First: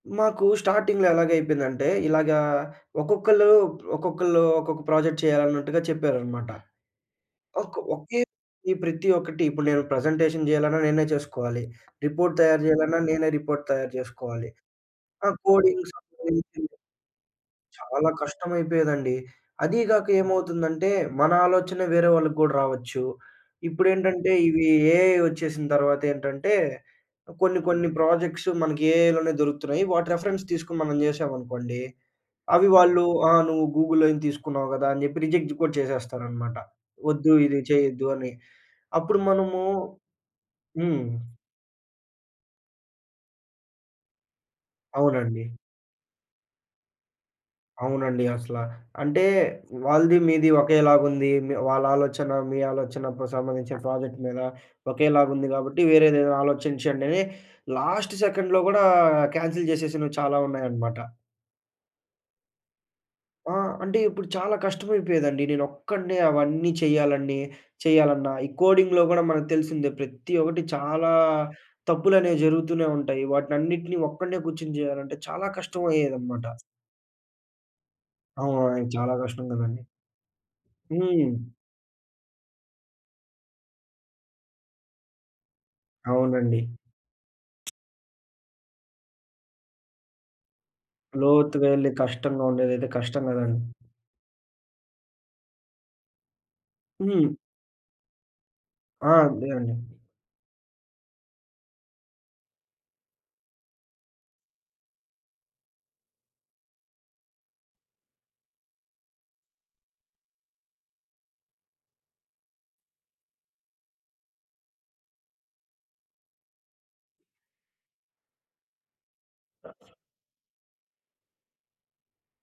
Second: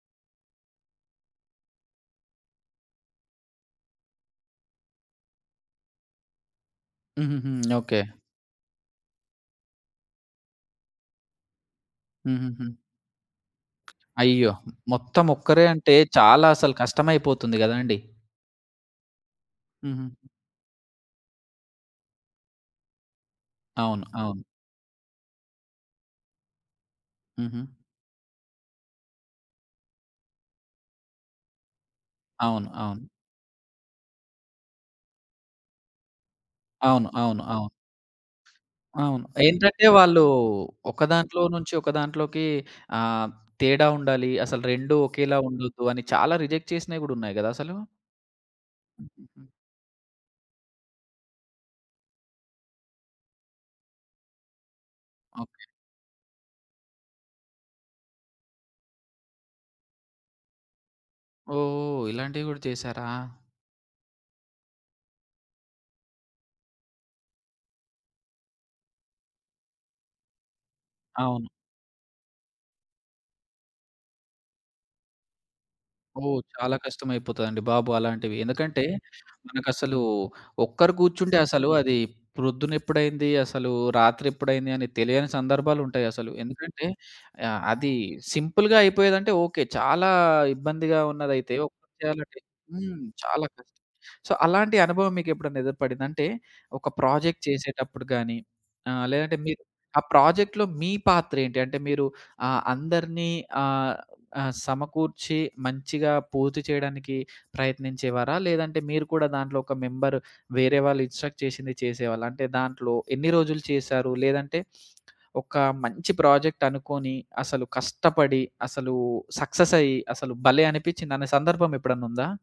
మాకూ స్టార్టింగ్‌లో ఎలాగయిపోయిందంటే, ఇలాగా ఒక్కొక్కళ్ళూ ప్ ఒక్కొక్కళ్ళూ ఒక్కొక్క ప్రాజెక్ట్ చెయ్యాలన్నట్టుగా చెప్పారనమాట. హుహుహు. ఒక్ ఓకే. ఒకే ప్రతి ఒక్కటి ఇప్పుడు నేను ప్రజెంటేషన్ జెయ్యాలన్నా నేనే చేసుకోవాలి. రిపోర్ట్ తయారు హుహుహు. జెయ్యాలన్నా, నేనే రిపోర్ట్ తయారు జేసుకోవాలి. అయ్యో! ఆ! మొత్తమొక్కరే కోడింగ్ అంటే, సమ్ చాలా రీజనింగ్. అసలు కష్టమైపోతుంది గదండీ! చాలా కష్టమయిపోయేదండి. అదీ గాక హుహు. ఏమవుతుందంటే, మన ఆలోచన వేరే వాళ్ళకు గూడా రావచ్చు. అవును. ఇప్పుడేంటంటే, అవును. ఇవీ ఏఐ ఒచ్చేసిన తర్వాతేంటంటే, కొన్ని హుహు. కొన్ని ప్రాజెక్ట్స్ మనకి ఏఐలోనే దొరుకుతున్నాయి. వాటి రిఫరెన్స్ తీసుకొని మనం జేశామనుకోండీ, అవి అవును. అవును. వాళ్ళూ "ఆ! నువ్వు గూగుల్‌లోంచి తీసుకున్నావు కదా!" అని జెప్పి రిజెక్ట్ గూడా చేసేస్తారనమాట, అవును. ఒద్దు అవును. ఇది అవును. చెయ్యొద్దు అ‌ని. అప్పుడు అవును. మనమూ ఏంటంటే, వాళ్ళూ హ్మ్. ఒక దాంట్లో నుంచి ఒక దాంట్లోకీ ఆహ్, తేడా ఉండాలీ, అసలు రెండూ ఒకేలా అవునండి. ఉండొద్దూ అని చాలా రిజెక్ట్ చేసినయి గూడున్నయి గదసలు. అవునండి. అసలా అంటే, హుహుహు. వాళ్ళది, మీది ఒకేలాగుంది. మె వాళ్ళాలోచన, మీ ఆలోచనపు సంబంధించి ప్రాజెక్ట్ మీద ఒకేలాగుంది ఓకే. గాబట్టి, వేరేదేదైనా ఆలోచించండని లాస్ట్ సెకండ్‌లో గూడా కాన్సెల్ జేసేసినవి చాలా ఉన్నాయనమాట. ఓహో! ఇలాంటివి గూడా చేశారా? ఆ! అంటే, ఇప్పుడు చాలా కష్టమైపోయేదండి, నేనొక్కడినే అవన్నీ చెయ్యాలన్నీ చెయ్యాలన్నా. ఈ కోడింగ్‌లో గూడా మనకు తెలిసిందే, ప్రతి ఒకటి చాలా అవును. తప్పులనేవి జరుగుతూనే ఉంటాయి. వాటినన్నిటిని ఒక్కడినే గూర్చొని చెయ్యాలంటే చాలా ఓహ్! కష్టమయ్యేదనమాట. చాలా కష్టమైపోతదండి బాబు అలాంటివి. ఎందుకంటే, అవును. చాలా కష్టం గదండీ. మనకసలూ ఒక్కరు కూర్చుంటే హ్మ్. అసలూ అదీ ప్రొద్దునెప్పుడైంది, అసలూ రాత్రెప్పుడైంది అని తెలియని సందర్భాలుంటయసలు. అవునండి. ఎందుకంటే, ఆహ్, అదీ సింపుల్‌గా అయిపోయేదంటే ఓకే. చాలా ఇబ్బందిగా ఉన్నదైతే లోతుగా ఎళ్లి, ఒకళ్ళే చెయ్యాలంటే కష్టంగా ఉండేదైతే హ్మ్. కష్టం చాలా గదండి. కష్టం. సో, అలాంటి అనుభవం మీకెప్పుడన్నా ఎదురుపడిందా? అంటే, ఒక హ్మ్. ప్రాజెక్ట్ చేసేటప్పుడు గానీ, ఆహ్, ఆ! లేదంటే అంతే మీరు అండి. ఆ ప్రాజెక్ట్‌లో మీ పాత్రేంటి? అంటే, మీరు ఆహ్, అందరినీ ఆహ్, ఆహ్, సమకూర్చి మంచిగా పూర్తి చెయడానికి ప్రయత్నించేవారా? లేదంటే, మీరు కూడా దాంట్లో ఒక మెంబరు, వేరే వాళ్ళు ఇన్స్ట్రక్ట్ చేసింది చేసేవాళ్ళా? అంటే, దాంట్లో ఎన్ని రోజులు చేశారు? లేదంటే, ఒకా మంచి ప్రాజెక్టనుకోని, అసలు కష్టపడి, అసలూ సక్ససయి, అసలు భలే! అనిపిచ్చిందనే సందర్భమెప్పుడన్నుందా?